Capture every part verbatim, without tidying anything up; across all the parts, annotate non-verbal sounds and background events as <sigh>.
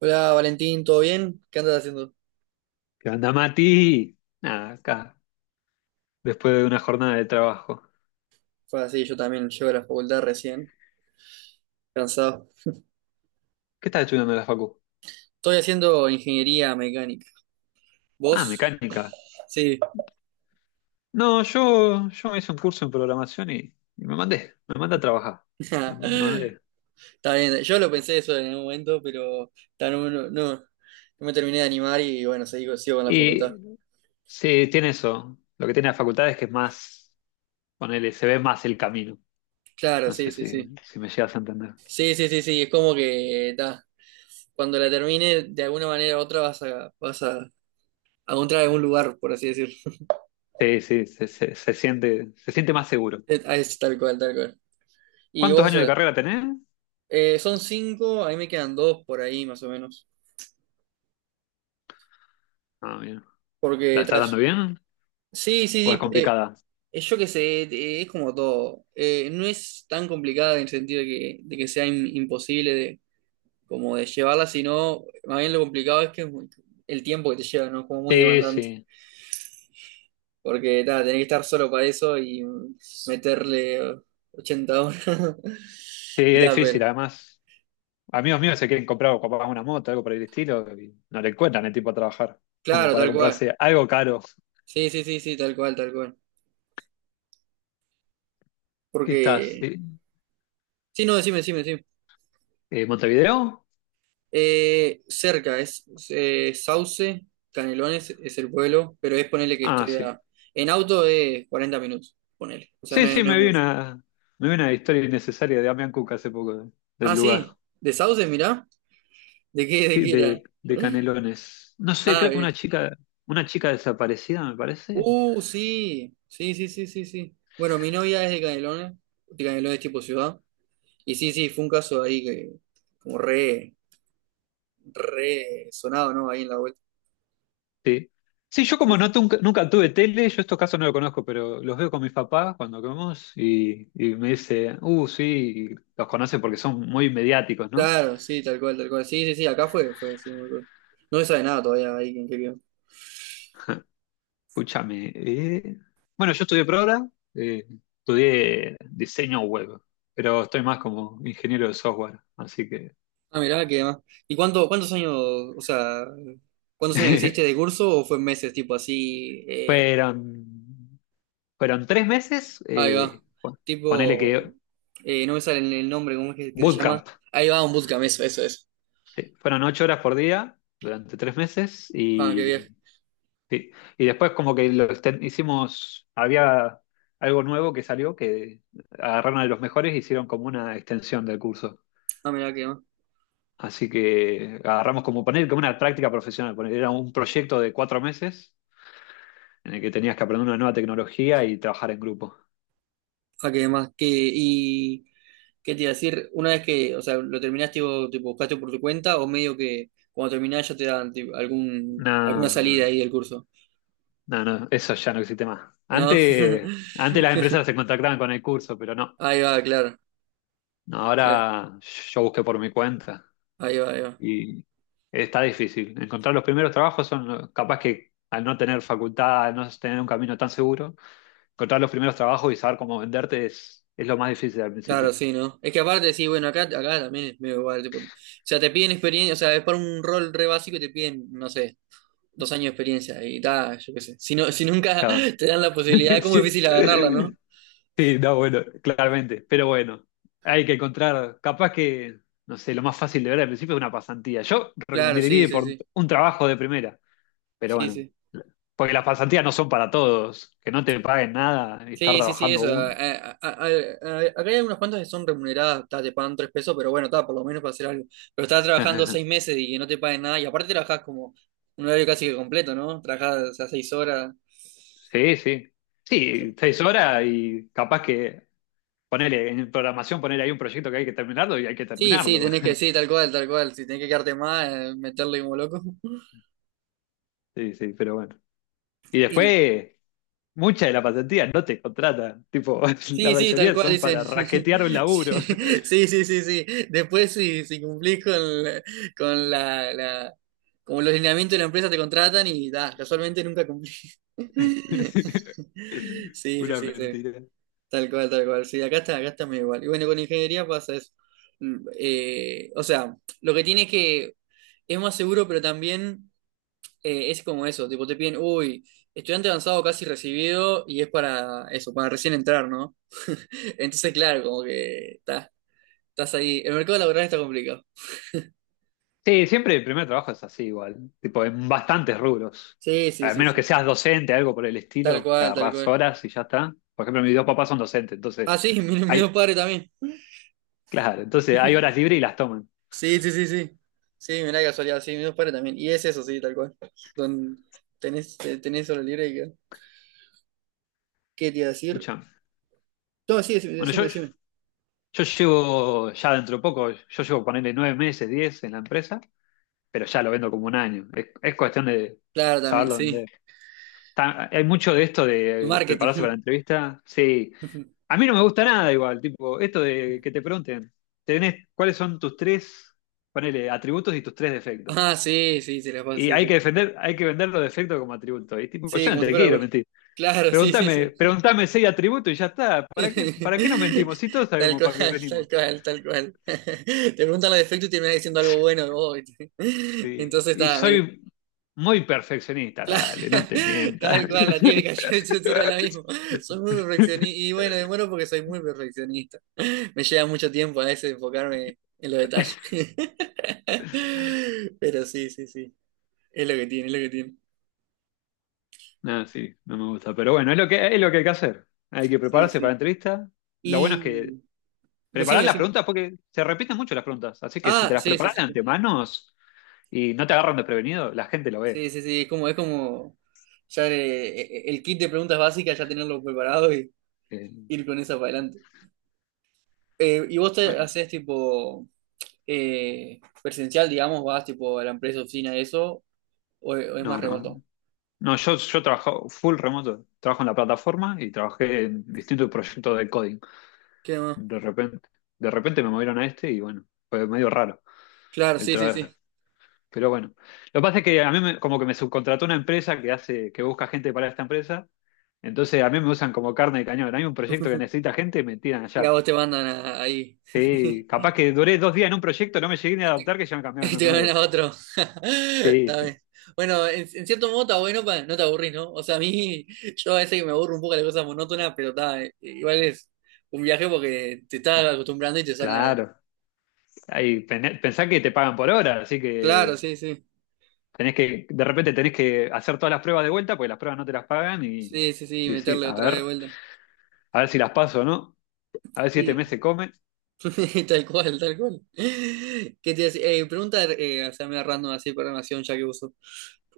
Hola Valentín, ¿todo bien? ¿Qué andas haciendo? ¿Qué onda, Mati? Nada, acá, después de una jornada de trabajo. Fue así, yo también llego a la facultad recién, cansado. ¿Qué estás estudiando en la facu? Estoy haciendo ingeniería mecánica. Ah, ¿Vos? mecánica. Sí. No, yo, yo me hice un curso en programación y, y me mandé, me mandé a trabajar. <laughs> Me Está mandé. bien, yo lo pensé eso en un momento, pero ta, no, no, no- no me terminé de animar y bueno, sigo, sigo con la facultad. Y sí, tiene eso. Lo que tiene la facultad es que es más, ponele, se ve más el camino. Claro, No sí, sé sí, si, sí. si me llegas a entender. Sí, sí, sí, sí, es como que ta, cuando la termine, de alguna manera u otra vas a, vas a, a encontrar algún lugar, por así decirlo. <laughs> Sí, sí, se, se- se siente, se siente más seguro. Es, es tal cual, tal cual. ¿Y ¿Cuántos vos? años de carrera tenés? Eh, son cinco, a mí me quedan dos por ahí más o menos. Ah, bien. ¿La Porque estás tras- dando bien? Sí, ¿O sí, es sí. eh, complicada? Es yo que sé, eh, es como todo. Eh, no es tan complicada en el sentido de que, de que sea im- imposible de, como de llevarla, sino más bien lo complicado es que es muy- el tiempo que te lleva, ¿no? Como muy Sí, demandante. sí. Porque ta, tenés que estar solo para eso y mm, meterle eh, ochenta horas. <laughs> Sí, Y es tal, pero. difícil, además. Amigos míos se quieren comprar capaz una moto, algo por el estilo, y no le encuentran el tiempo a trabajar, como Claro, para tal cual. comprarse algo caro. Sí, sí, sí, sí, tal cual, tal cual. ¿Qué estás? Porque. eh, Sí, no, decime, decime, decime. eh, ¿Montevideo? Eh, cerca, es, es, eh, Sauce, Canelones es el pueblo, pero es ponerle que Ah, estoy sí. a... En auto es cuarenta minutos, ponele. O sea, Sí, no es, sí, no es me vi mucho. una, me vi una historia innecesaria de Damián Cook hace poco, de- del Ah, lugar. sí, de Sauce, mirá. ¿De qué, de Sí, qué era? de, de Canelones. No sé, Ah, creo que una bien. chica, una chica desaparecida, me parece. Uh, sí, sí, sí, sí, sí, sí. Bueno, mi novia es de Canelones, de Canelones tipo ciudad. Y sí, sí, fue un caso ahí que, como re, re sonado, ¿no? Ahí en la vuelta. Sí. Sí, yo Sí, como sí. no tunca- nunca tuve tele, yo estos casos no los conozco, pero los veo con mis papás cuando comemos y, y me dice, uh, sí, y los conocen porque son muy mediáticos, ¿no? Claro, sí, tal cual, tal cual. Sí, sí, sí, acá fue, fue, sí, muy cool. No se sabe nada todavía ahí en qué quedó. Escúchame. eh, Bueno, yo estudié programa, eh, estudié diseño web, pero estoy más como ingeniero de software, así que Ah, mirá, qué demás. ¿Y cuánto, cuántos años, o sea, cuántos años hiciste de <laughs> curso o fue en meses, tipo así? eh, fueron, fueron tres meses, Ahí va. eh, pon- ponele Tipo, que eh, no me sale el el nombre, ¿cómo es que, que se llama? bootcamp, Ahí va, un bootcamp, eso, eso, eso. sí, fueron ocho horas por día durante tres meses Ah, qué viaje. y, sí, y después como que lo exten- hicimos, había algo nuevo que salió, que agarraron a los mejores y hicieron como una extensión del curso. Ah, mirá, qué demás. Así que agarramos como poner como una práctica profesional. poner- Era un proyecto de cuatro meses en el que tenías que aprender una nueva tecnología y trabajar en grupo. Ah, qué demás. Qué y, ¿qué te iba a decir? Una vez que, o sea, lo terminaste, tipo, tipo, buscaste por tu cuenta o medio que cuando terminás ya te dan tipo, algún, alguna No, salida no, ahí del curso, no, no, eso ya no existe más. ¿no? Antes, antes las empresas se <laughs> contactaban con el curso, pero no. Ahí va, claro, No, claro. ahora yo busqué por mi cuenta Ahí va, ahí va. y está difícil. Encontrar los primeros trabajos son los- capaz que al no tener facultad, al no tener un camino tan seguro, encontrar los primeros trabajos y saber cómo venderte es, es lo más difícil al Claro, principio. sí, ¿no? Es que aparte, sí, bueno, acá, acá también es medio igual, tipo, o sea, te piden experiencia, o sea, es para un rol re básico y te piden, no sé, dos años de experiencia y tal, yo qué sé. Si no, si nunca <laughs> te dan la posibilidad, <laughs> es como Sí, difícil agarrarla, ¿no? sí, no, bueno, claramente. Pero bueno, hay que encontrar, capaz que, no sé, lo más fácil de ver al principio es una pasantía. Yo Claro, recomendaría sí, ir sí, por sí, un trabajo de primera, pero sí, bueno, sí. porque las pasantías no son para todos, que no te paguen nada y estar Sí, sí, sí, trabajando eso. a- un. A- a- a- a- acá hay unas cuantas que son remuneradas, ta, te pagan tres pesos, pero bueno, está, por lo menos para hacer algo. Pero estás trabajando seis <laughs> meses y que no te paguen nada, y aparte trabajas como un horario casi que completo, ¿no? Trabajas, o sea, seis horas. Sí, sí. Sí, seis horas y capaz que ponerle en programación, poner ahí un proyecto que hay que terminarlo y hay que Sí, sí, terminarlo. tenés que, <laughs> sí, tal cual, tal cual. Si tenés que quedarte más, eh, meterle como loco. Sí, sí, pero bueno. Y Y, después. Muchas de las pasantías no te contratan, tipo, <laughs> la sí, sí, tal mayoría cual, son dicen. para raquetear un <laughs> Sí, laburo. sí, sí, sí. Sí. Después, si, si cumplís con, la- con la, la- como los lineamientos de la empresa, te contratan y da, casualmente nunca cumplís. <laughs> <laughs> Sí, sí, Una sí, sí. mentira. Tal cual, tal cual. Sí, acá está, acá está medio igual. Y bueno, con ingeniería pasa eso. Mm, eh, o sea, lo que tiene es que es más seguro, pero también. Eh, es como eso, tipo te piden, uy, estudiante avanzado casi recibido y es para eso, para recién entrar, ¿no? Entonces, claro, como que ta- estás ahí. El mercado laboral está complicado. Sí, siempre el primer trabajo es así igual, tipo, en bastantes rubros. Sí, sí, Al sí, menos que sí. seas docente, algo por el Tal estilo, que cual, tal agarrás cual. horas y ya está. Por ejemplo, mis dos papás son docentes, Ah, entonces sí, <laughs> mi, mis hay, dos padres también. claro, entonces hay horas libres y las toman. Sí, sí, sí, sí. Sí, mirá qué casualidad, sí, mis dos padres también. Y es eso, sí, tal cual. Don, tenés, te- tenés hora libre y que- ¿Qué te iba a decir? Escuchame. No, sí, decime, Bueno, decime, yo, decime. yo llevo ya dentro de poco, yo llevo ponerle nueve meses, diez en la empresa, pero ya lo vendo como un año. Es, es cuestión de Claro, también, saberlo vender. sí. Ta- hay mucho de esto de prepararse para la Marketing. entrevista. Sí, <laughs> a mí no me gusta nada igual, tipo, esto de que te pregunten, tenés, ¿cuáles son tus tres, ponele, atributos y tus tres defectos? Ah, sí, sí, se la pasa, Y sí, hay que sí. defender, hay que vender los defectos como atributos. Y tipo, Sí, yo no como si te fuera quiero bueno. mentir. Claro, sí, sí, Preguntame, sí. preguntame seis atributos y ya está. ¿Para qué, ¿para qué nos mentimos? Si todos <laughs> Tal sabemos para qué cual, tal venimos. cual, tal cual. <laughs> Te preguntan los defectos y terminas diciendo algo bueno de <laughs> vos, ¿viste? <laughs> Sí, Entonces y está, medio- soy muy perfeccionista, claro, dale, no te <laughs> mientas. tal cual, la típica, <laughs> yo, yo tiro la misma. Soy muy perfeccionista <laughs> y bueno, demoro porque soy muy perfeccionista. Me lleva mucho tiempo a veces enfocarme en los detalles. <laughs> Pero sí, sí, sí. Es lo que tiene, es lo que tiene. No, sí, no me gusta. Pero bueno, es lo que, es lo que hay que hacer. Hay que Sí, prepararse para la sí. entrevista. Lo bueno es que Y decime, preparar las decime. preguntas, porque se repiten mucho las preguntas. Así que si Ah, te las sí, sí, preparan sí. de Sí. antemano y no te agarran desprevenido, la gente lo ve. Sí, sí, sí, es como, es como ya eh, eh, el kit de preguntas básicas, ya tenerlo preparado y Eh, ir con esa para adelante. Eh, ¿y vos te bueno, haces tipo eh, presencial, digamos, vas tipo a la empresa, oficina, eso, o, o es más no, remoto? no. No, yo, yo trabajo full remoto. Trabajo en la plataforma y trabajé en distintos proyectos de coding. ¿Qué más? De repente, de repente me movieron a este y bueno, fue medio raro. Claro, sí, sí, sí. Pero bueno, lo que pasa es que a mí me- como que me subcontrató una empresa que hace, que busca gente para esta empresa, entonces a mí me usan como carne de cañón. Hay un proyecto que necesita gente, me tiran Y a allá. vos te mandan a- ahí. <laughs> Sí, capaz que duré dos días en un proyecto, no me llegué ni a Y te, adaptar, que ya me <laughs> cambiaron y a te uno nuevo. gana otro. <laughs> Sí, Está sí, bien. Bueno, en, en cierto modo está bueno para no te aburrís, ¿no? O sea, a mí, <laughs> yo a veces que me aburro un poco de las cosas monótonas, pero está, eh, igual es un viaje porque te estás acostumbrando y te sacan. claro. Ahí, pen- pensá que te pagan por hora, así Claro, que sí, sí. tenés que, de repente tenés que hacer todas las pruebas de vuelta, porque las pruebas no te las pagan y, Sí, sí, sí, y decir, meterle a otra vez de ver, vuelta. a ver si las paso o no, a ver si este mes Y se come. <laughs> tal cual, tal cual. <laughs> ¿Qué te iba a decir? Eh, pregunta, eh, o sea, me random así, programación, ya que uso.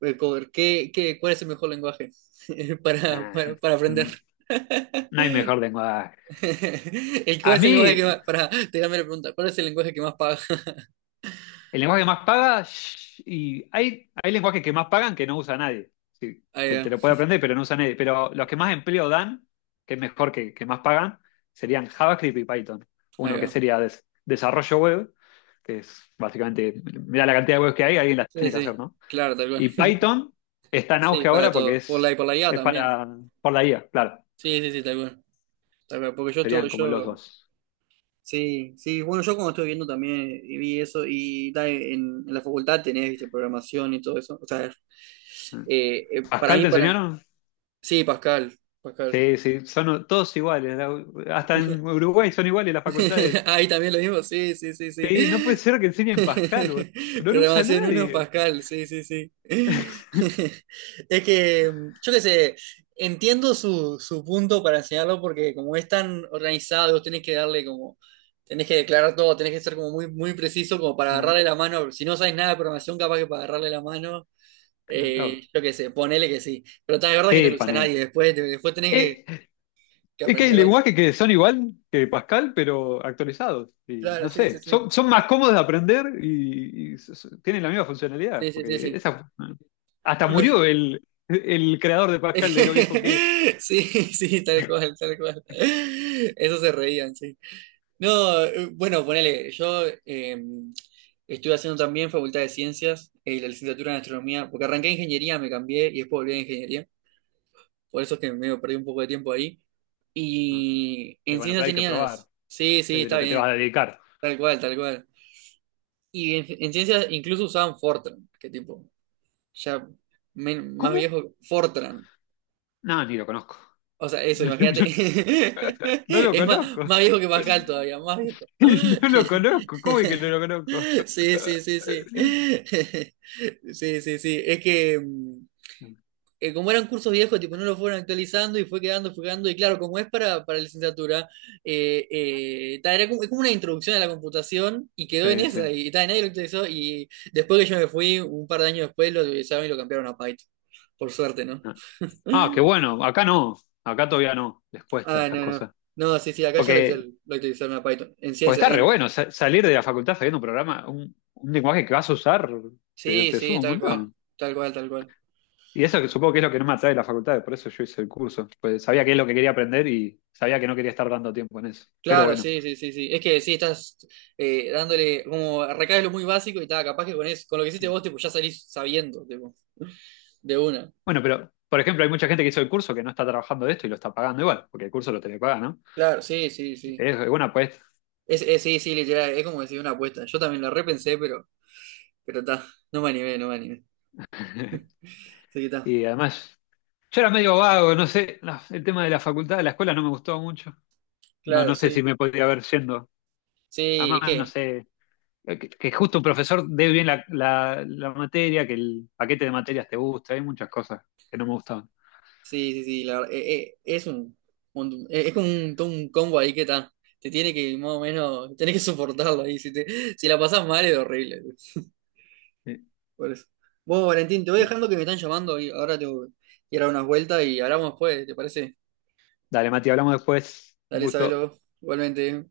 Eh, cover, ¿qué, qué, ¿cuál es el mejor lenguaje <laughs> para, Nah, para, para <laughs> aprender? no, <laughs> no hay mejor lengua. <laughs> ¿Y cuál A es el lenguaje que mí, más... Para, tirarme la pregunta, ¿cuál es el lenguaje que más paga? <laughs> el lenguaje que más paga, shh, y hay, hay lenguajes que más pagan que no usa nadie. Sí, Ahí que va, te lo puede aprender, pero no usa nadie. Pero los que más empleo dan, que es mejor que, que más pagan, serían JavaScript y Python. ahí Uno que va. sería des- desarrollo web, que es básicamente, mira la cantidad de webs que hay, alguien las Sí, tiene que sí, hacer, ¿no? claro, tal cual. Y Python <laughs> está en Sí, auge para ahora porque todo. Por la y es, por la I A es también. para, por la I A, claro. Sí, sí, sí, tal cual. Tal cual, porque yo estuve, Serían como los yo... dos. Sí, sí, bueno, yo como estuve viendo también eh, vi eso y da, en, en la facultad tenés, viste, programación y todo eso. O sea, eh, eh, para ¿Pascal mí, te para... enseñaron? Sí, Pascal, Pascal. Sí, sí, son todos iguales. la- Hasta en Uruguay son iguales las facultades. <laughs> Ahí también lo mismo, sí, sí, sí, sí. Sí, no puede ser que enseñen Pascal, boludo. <laughs> No lo usa Programación uno, nadie. Pascal, sí, sí, sí. <laughs> Es que, yo qué sé, entiendo su, su punto para enseñarlo porque como es tan organizado, tenés que darle como, tenés que declarar todo, tenés que ser como muy, muy preciso como para Ah, agarrarle la mano. Si no sabes nada de programación, capaz que para agarrarle la mano, eh, claro. yo qué sé, ponele que sí. Pero está de verdad que no Sí, lo usa nadie, panel. después, después tenés que, Eh, que es que hay aprender otro. lenguajes que son igual que Pascal, pero actualizados. Y Claro, no sí, sí, sé, sí, son, son más cómodos de aprender y, y s- s- tienen la misma funcionalidad. sí, sí, sí. Porque Sí. esa, hasta Bueno murió el, el creador de Pascal de lo viejo que es. <laughs> sí, sí, tal cual, tal cual. Eso se reían, sí. No, eh, bueno, ponele, yo eh, estuve haciendo también Facultad de Ciencias, eh, la licenciatura en Astronomía, porque arranqué ingeniería, me cambié y después volví a ingeniería, por eso es que me perdí un poco de tiempo ahí. Ah, Y y en bueno, ciencias pero hay que probar tenías, sí, sí, es de está lo que te vas a bien, dedicar. tal cual, tal cual. Y en, en ciencias incluso usaban Fortran, que tipo, ya men- más ¿Cómo? viejo, Fortran. No, ni lo conozco. O sea, eso, imagínate. <laughs> <laughs> <laughs> No lo Es más, conozco. más viejo que Pascal todavía, más viejo. <laughs> No lo conozco. ¿Cómo es que no lo <laughs> conozco? Sí, sí, sí, sí. <laughs> Sí, sí, sí. Es que mm, eh, como eran cursos viejos, tipo, no lo fueron actualizando y fue quedando, fue quedando. Y claro, como es para, para licenciatura, eh, eh, ta, era como, es como una introducción a la computación y quedó en Sí, esa. sí. Y ta, nadie lo actualizó. Y después que yo me fui, un par de años después, lo actualizaron y lo cambiaron a Python. Por suerte, ¿no? Ah, qué bueno. Acá no. Acá todavía no. Les cuesta Ah, esas no, no. cosas. No, sí, sí, acá ya lo Porque, utilizaron, lo utilizaron a Python. En porque ciencia, está re en. bueno sa- salir de la facultad sabiendo un programa, un, un lenguaje que vas a usar, te, Sí, te sí, suma un tal cual. montón. Tal cual, tal cual. Y eso que supongo que es lo que no me atrae de la facultad, por eso yo hice el curso. Pues sabía qué es lo que quería aprender y sabía que no quería estar dando tiempo en eso. Pero Claro, bueno. sí, sí, sí, sí. Es que sí, estás eh, dándole, como recaes lo muy básico y tal, capaz que con eso, con lo que hiciste vos, tipo, ya salís sabiendo, tipo, de una. Bueno, pero, por ejemplo, hay mucha gente que hizo el curso que no está trabajando de esto y lo está pagando igual, porque el curso lo tenía que pagar, ¿no? Claro, sí, sí, sí. Es buena apuesta. Es, es- sí, sí, literal, es como decir una apuesta. Yo también lo repensé, pero, pero está, no me animé, no me animé. <laughs> Así que está. Y además, yo era medio vago, no sé, no, el tema de la facultad, de la escuela no me gustó mucho. No, Claro, no sé si sí. me podría haber yendo. Sí, es Además, no que sé, eh, que, que justo un profesor dé bien la, la- la materia, que el paquete de materias te gusta, hay muchas cosas que no me gustaban. sí, sí, sí, la verdad, eh, eh, es un, montón- eh, es como un, todo un combo ahí que está, te tiene que, más o menos, tenés que soportarlo ahí, si, te, si la pasás mal es horrible, Sí. por eso. Vos, Valentín, te voy dejando que me están llamando y ahora tengo que ir a dar unas vueltas y hablamos después, ¿te parece? Dale, Mati, hablamos después. Un Dale, gusto. sabelo, igualmente.